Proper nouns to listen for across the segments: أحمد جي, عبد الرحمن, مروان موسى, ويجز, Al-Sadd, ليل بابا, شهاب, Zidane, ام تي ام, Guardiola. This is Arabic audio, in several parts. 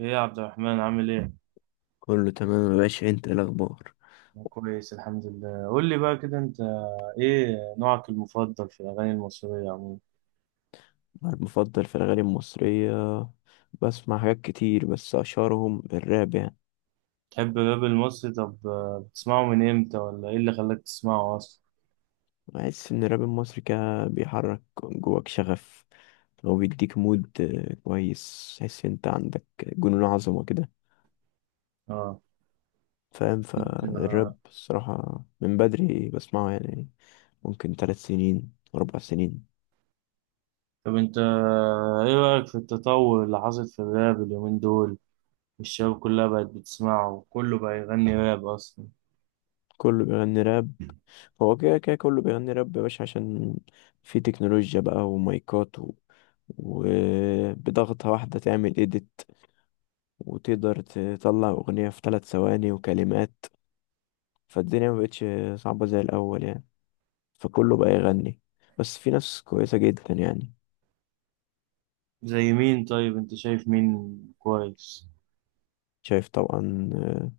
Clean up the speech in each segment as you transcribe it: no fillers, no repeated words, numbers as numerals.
ايه يا عبد الرحمن عامل ايه؟ كله تمام يا باشا، انت ايه الاخبار؟ أنا كويس الحمد لله. قول لي بقى كده، انت ايه نوعك المفضل في الاغاني المصرية عموما؟ انا المفضل في الاغاني المصريه، بسمع حاجات كتير بس اشهرهم الراب يعني. تحب الراب المصري؟ طب، بتسمعه من امتى، ولا ايه اللي خلاك تسمعه اصلا؟ بحس ان الراب المصري كده بيحرك جواك شغف. هو بيديك مود، كويس، تحس انت عندك جنون عظمه كده اه. فاهم. فالراب الصراحه من بدري بسمعه يعني، ممكن 3 سنين 4 سنين. طب انت، ايه رأيك في التطور اللي حصل في الراب اليومين دول؟ الشباب كلها بقت بتسمعه، وكله بقى يغني راب اصلا. كله بيغني راب. هو كده كده كله بيغني راب يا باشا، عشان في تكنولوجيا بقى ومايكات وبضغطة واحدة تعمل إيديت، وتقدر تطلع أغنية في 3 ثواني وكلمات. فالدنيا ما بقتش صعبة زي الأول يعني، فكله بقى يغني، بس في ناس كويسة جدا يعني. زي مين؟ طيب، انت شايف مين كويس؟ شايف طبعا.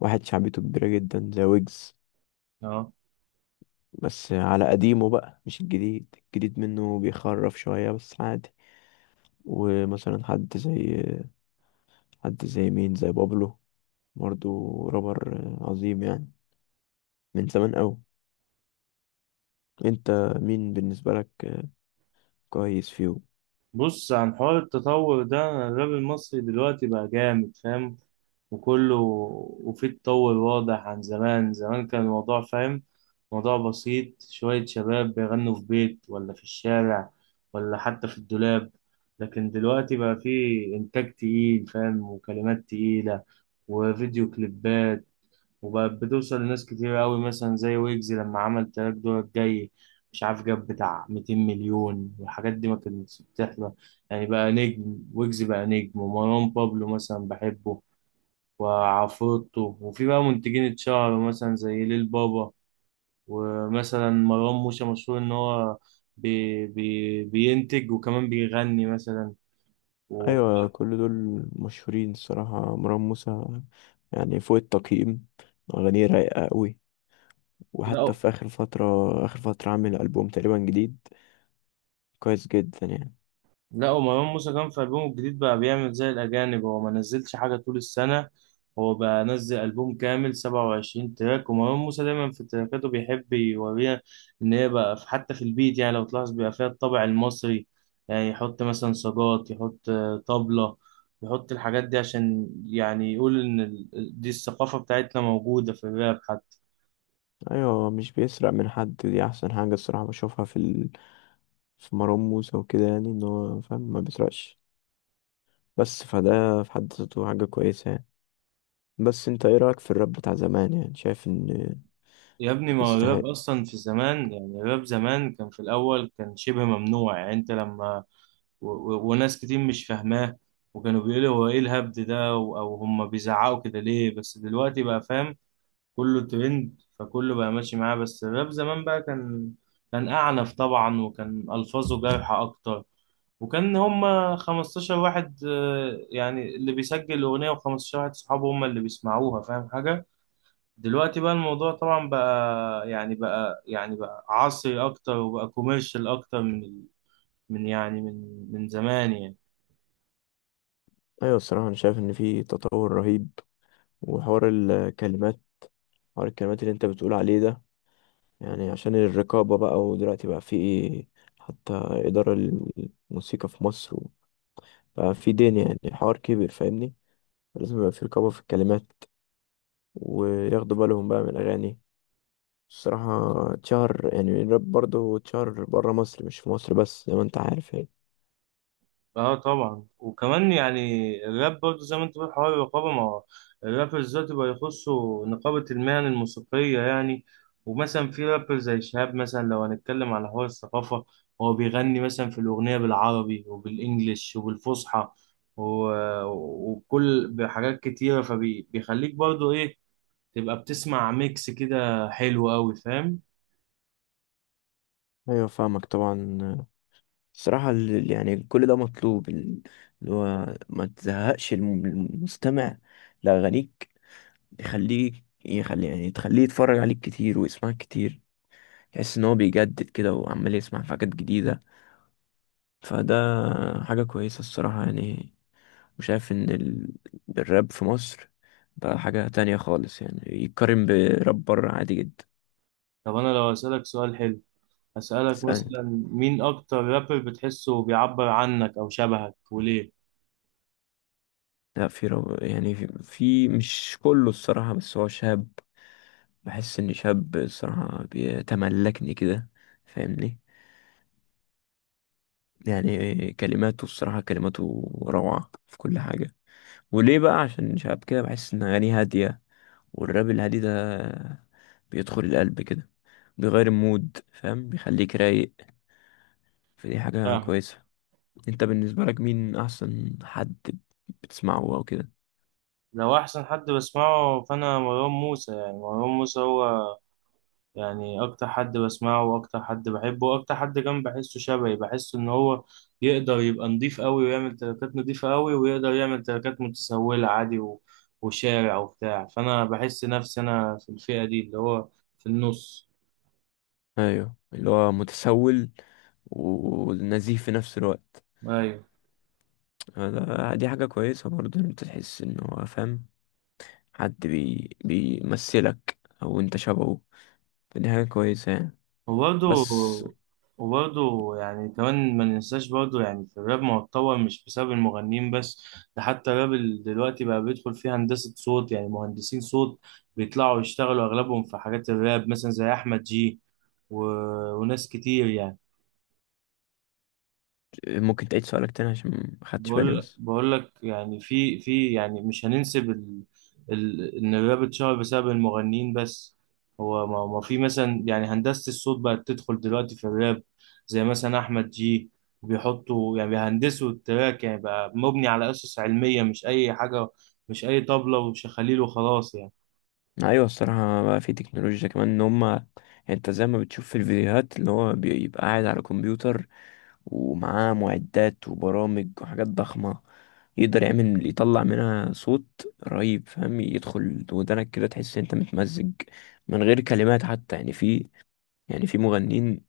واحد شعبيته كبيرة جدا زي ويجز، اه. بس على قديمه بقى، مش الجديد. الجديد منه بيخرف شوية بس عادي. ومثلا حد زي، مين؟ زي بابلو، برضو رابر عظيم يعني، من زمان قوي. انت مين بالنسبة لك كويس فيهم؟ بص، عن حوار التطور ده، الراب المصري دلوقتي بقى جامد، فاهم، وكله. وفيه تطور واضح عن زمان. زمان كان الموضوع، فاهم، موضوع بسيط، شوية شباب بيغنوا في بيت ولا في الشارع، ولا حتى في الدولاب. لكن دلوقتي بقى فيه إنتاج تقيل، فاهم، وكلمات تقيلة، وفيديو كليبات، وبقت بتوصل لناس كتير أوي. مثلا زي ويجز لما عمل تراك دورك جاي، مش عارف، جاب بتاع 200 مليون، والحاجات دي ما كانتش بتحصل. يعني بقى نجم، ويجز بقى نجم، ومروان بابلو مثلا بحبه، وعفروتو. وفي بقى منتجين اتشهروا، مثلا زي ليل بابا. ومثلا مروان موسى مشهور ان هو بي بي بينتج، وكمان بيغني مثلا. و... ايوه كل دول مشهورين الصراحة. مروان موسى يعني فوق التقييم، اغانيه رايقة قوي. وحتى لا. في اخر فترة عامل البوم تقريبا جديد، كويس جدا يعني. لا، ومروان موسى كان في ألبومه الجديد بقى بيعمل زي الأجانب، هو ما نزلش حاجة طول السنة. هو بقى نزل ألبوم كامل، 27 تراك. ومروان موسى دايما في تراكاته بيحب يوريها إن هي بقى في، حتى في البيت، يعني لو تلاحظ بيبقى فيها الطابع المصري. يعني يحط مثلا صاجات، يحط طبلة، يحط الحاجات دي عشان يعني يقول إن دي الثقافة بتاعتنا موجودة في الراب حتى. ايوه مش بيسرق من حد، دي احسن حاجة الصراحة بشوفها في في مروان موسى وكده، يعني ان هو فاهم ما بيسرقش، بس فده في حد ذاته حاجة كويسة يعني. بس انت ايه رأيك في الراب بتاع زمان؟ يعني شايف ان يا ابني، ما هو يستحق؟ الراب أصلا في زمان. يعني الراب زمان كان في الأول كان شبه ممنوع، يعني أنت لما وناس كتير مش فاهماه. وكانوا بيقولوا هو ايه الهبد ده، او هم بيزعقوا كده ليه؟ بس دلوقتي بقى، فاهم، كله ترند، فكله بقى ماشي معاه. بس الراب زمان بقى كان أعنف طبعا، وكان ألفاظه جارحة أكتر، وكان هم 15 واحد، يعني اللي بيسجل الأغنية، و15 واحد صحابه هم اللي بيسمعوها، فاهم حاجة؟ دلوقتي بقى الموضوع طبعا، بقى عصري أكتر، وبقى كوميرشال أكتر من زمان يعني. ايوه الصراحه انا شايف ان في تطور رهيب، وحوار الكلمات حوار الكلمات اللي انت بتقول عليه ده، يعني عشان الرقابه بقى، ودلوقتي بقى في حتى اداره الموسيقى في مصر، بقى في دين يعني، حوار كبير فاهمني. لازم يبقى في رقابه في الكلمات، وياخدوا بالهم بقى من الاغاني. الصراحه اتشهر يعني الراب برضه، اتشهر بره مصر، مش في مصر بس، زي ما انت عارف يعني. اه، طبعا. وكمان يعني الراب برضه، زي ما انت بتقول، حوار الرقابه. ما هو الرابرز دلوقتي بقى يخصوا نقابه المهن الموسيقيه يعني. ومثلا في رابر زي شهاب، مثلا لو هنتكلم على حوار الثقافه، هو بيغني مثلا في الاغنيه بالعربي وبالانجلش وبالفصحى، وبكل بحاجات كتيره، فبيخليك برضه ايه؟ تبقى بتسمع ميكس كده حلو قوي، فاهم. ايوه فاهمك طبعا. الصراحة يعني كل ده مطلوب، اللي هو ما تزهقش المستمع لأغانيك، يخلي يعني تخليه يتفرج عليك كتير ويسمعك كتير، تحس إن هو بيجدد كده وعمال يسمع في حاجات جديدة، فده حاجة كويسة الصراحة يعني. وشايف إن الراب في مصر بقى حاجة تانية خالص يعني، يتقارن براب بره عادي جدا. طب انا لو اسالك سؤال حلو، أسألك تسألني؟ مثلا، مين أكتر رابر بتحسه بيعبر عنك أو شبهك وليه؟ لا، يعني في مش كله الصراحة، بس هو شاب. بحس إن شاب الصراحة بيتملكني كده فاهمني. يعني كلماته الصراحة، كلماته روعة في كل حاجة. وليه بقى؟ عشان شاب كده، بحس إن أغانيه هادية، والراب الهادي ده بيدخل القلب كده، بيغير المود فاهم، بيخليك رايق، فدي حاجة فاهم. كويسة. انت بالنسبة لك مين أحسن حد بتسمعه أو كده؟ لو أحسن حد بسمعه فأنا مروان موسى. يعني مروان موسى هو يعني أكتر حد بسمعه، وأكتر حد بحبه، وأكتر حد كمان بحسه شبهي. بحسه إن هو يقدر يبقى نضيف أوي، ويعمل تراكات نضيفة أوي، ويقدر يعمل تراكات متسولة عادي. وشارع وبتاع، فأنا بحس نفسي أنا في الفئة دي، اللي هو في النص. ايوه، اللي هو متسول ونزيف في نفس الوقت. أيوة. دي حاجة كويسة برضه، إن انت تحس ان هو فاهم، حد بيمثلك او انت شبهه، فدي حاجة كويسة يعني. وبرضه بس وبرضه يعني كمان ما ننساش برضه. يعني في الراب، ما هو اتطور مش بسبب المغنيين بس، ده حتى الراب، دلوقتي بقى بيدخل فيه هندسة صوت. يعني مهندسين صوت بيطلعوا يشتغلوا أغلبهم في حاجات الراب، مثلا زي أحمد جي. و... وناس كتير يعني. ممكن تعيد سؤالك تاني عشان ما خدتش بالي بقول بس. بقول لك، يعني في يعني مش هننسب ان الراب اتشهر بسبب المغنيين بس. هو ما في مثلا، يعني هندسة الصوت بقت تدخل دلوقتي في الراب، زي مثلا احمد جي. بيحطوا يعني بيهندسوا التراك، يعني بقى مبني على اسس علمية، مش اي حاجة، مش اي طبلة وشخاليل وخلاص يعني. ايوه الصراحه بقى في تكنولوجيا كمان، ان هما يعني، انت زي ما بتشوف في الفيديوهات، اللي هو بيبقى قاعد على كمبيوتر ومعاه معدات وبرامج وحاجات ضخمه، يقدر يعمل يطلع منها صوت رهيب فاهم، يدخل ودنك كده تحس إن انت متمزج من غير كلمات حتى يعني. يعني في مغنيين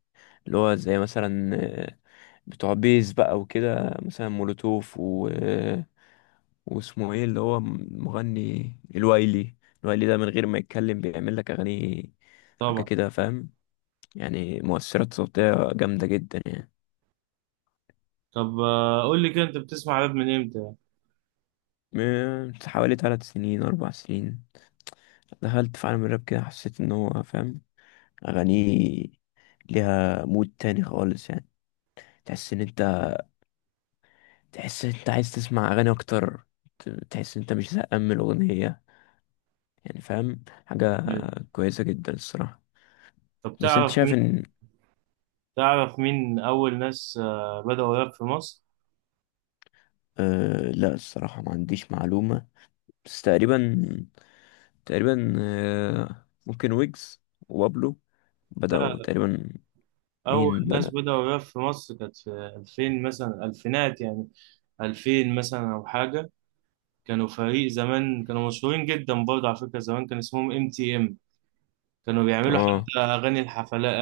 اللي هو زي مثلا، آه، بتوع بيز بقى وكده، مثلا مولوتوف، واسمه ايه اللي هو مغني الوايلي. الوايلي ده من غير ما يتكلم بيعمل لك اغاني، حاجه طبعا. كده فاهم، يعني مؤثرات صوتيه جامده جدا يعني. طب، قول لي كده، انت بتسمع راب من امتى؟ من حوالي 3 سنين 4 سنين دخلت في عالم الراب كده، حسيت ان هو فاهم، اغانيه ليها مود تاني خالص يعني. تحس ان انت تحس ان انت عايز تسمع اغاني اكتر، تحس ان انت مش زهقان من الاغنيه، يعني فاهم حاجه يعني. كويسه جدا الصراحه. طب، بس انت تعرف شايف مين؟ ان، تعرف مين اول ناس بدأوا راب في مصر؟ أه لا الصراحة ما عنديش معلومة، بس تقريبا، تقريبا أه ممكن ويجز وبابلو لا. بدأوا تقريبا. أول مين ناس بدأ؟ بدأوا الراب في مصر كانت في 2000 مثلا، ألفينات يعني. 2000 مثلا أو حاجة. كانوا فريق زمان، كانوا مشهورين جدا برضه. على فكرة، زمان كان اسمهم ام تي ام. كانوا بيعملوا اه، حتى أغاني الحفلات،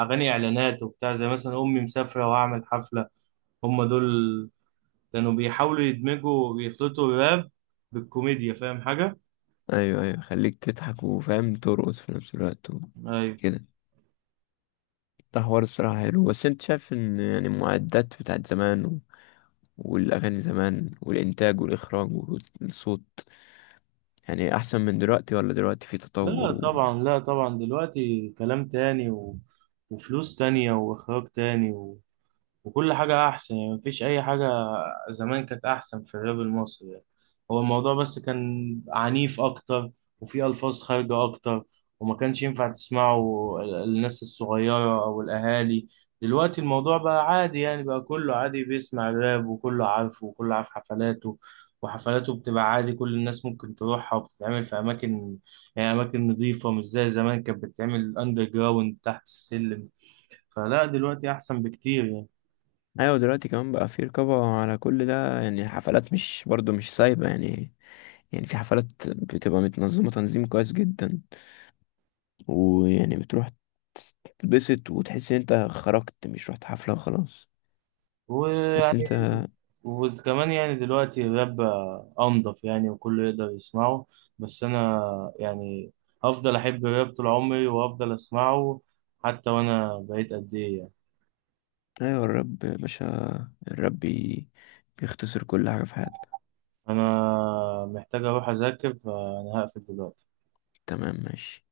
أغاني إعلانات وبتاع، زي مثلا أمي مسافرة وأعمل حفلة. هم دول كانوا بيحاولوا يدمجوا ويخلطوا الراب بالكوميديا، فاهم حاجة؟ ايوه ايوه، خليك تضحك وفاهم ترقص في نفس الوقت أيوة. وكده. ده حوار الصراحة حلو. بس انت شايف ان يعني المعدات بتاعت زمان والأغاني زمان، والإنتاج والإخراج والصوت، يعني أحسن من دلوقتي ولا دلوقتي في لا تطور؟ طبعا، لا طبعا، دلوقتي كلام تاني، وفلوس تانية وإخراج تاني، وكل حاجة أحسن، يعني مفيش أي حاجة زمان كانت أحسن في الراب المصري، يعني. هو الموضوع بس كان عنيف أكتر، وفيه ألفاظ خارجة أكتر، وما كانش ينفع تسمعه الناس الصغيرة أو الأهالي. دلوقتي الموضوع بقى عادي، يعني بقى كله عادي بيسمع الراب، وكله عارفه، وكله عارف حفلاته. وحفلاته بتبقى عادي، كل الناس ممكن تروحها، وبتتعمل في أماكن، يعني أماكن نظيفة، مش زي زمان كانت بتتعمل أندر جراوند تحت السلم. فلا، دلوقتي أحسن بكتير يعني. ايوه دلوقتي كمان بقى في رقابة على كل ده، يعني الحفلات مش برضو مش سايبة يعني. يعني في حفلات بتبقى متنظمة تنظيم كويس جدا، ويعني بتروح تتبسط وتحس ان انت خرجت، مش رحت حفلة وخلاص. بس ويعني انت، وكمان يعني دلوقتي الراب بقى أنضف، يعني وكله يقدر يسمعه. بس أنا يعني هفضل أحب الراب طول عمري، وهفضل أسمعه حتى وأنا بقيت قد إيه يعني. ايوه الرب يا باشا، الرب بيختصر كل حاجة في حياتك. أنا محتاج أروح أذاكر، فأنا هقفل دلوقتي. تمام ماشي.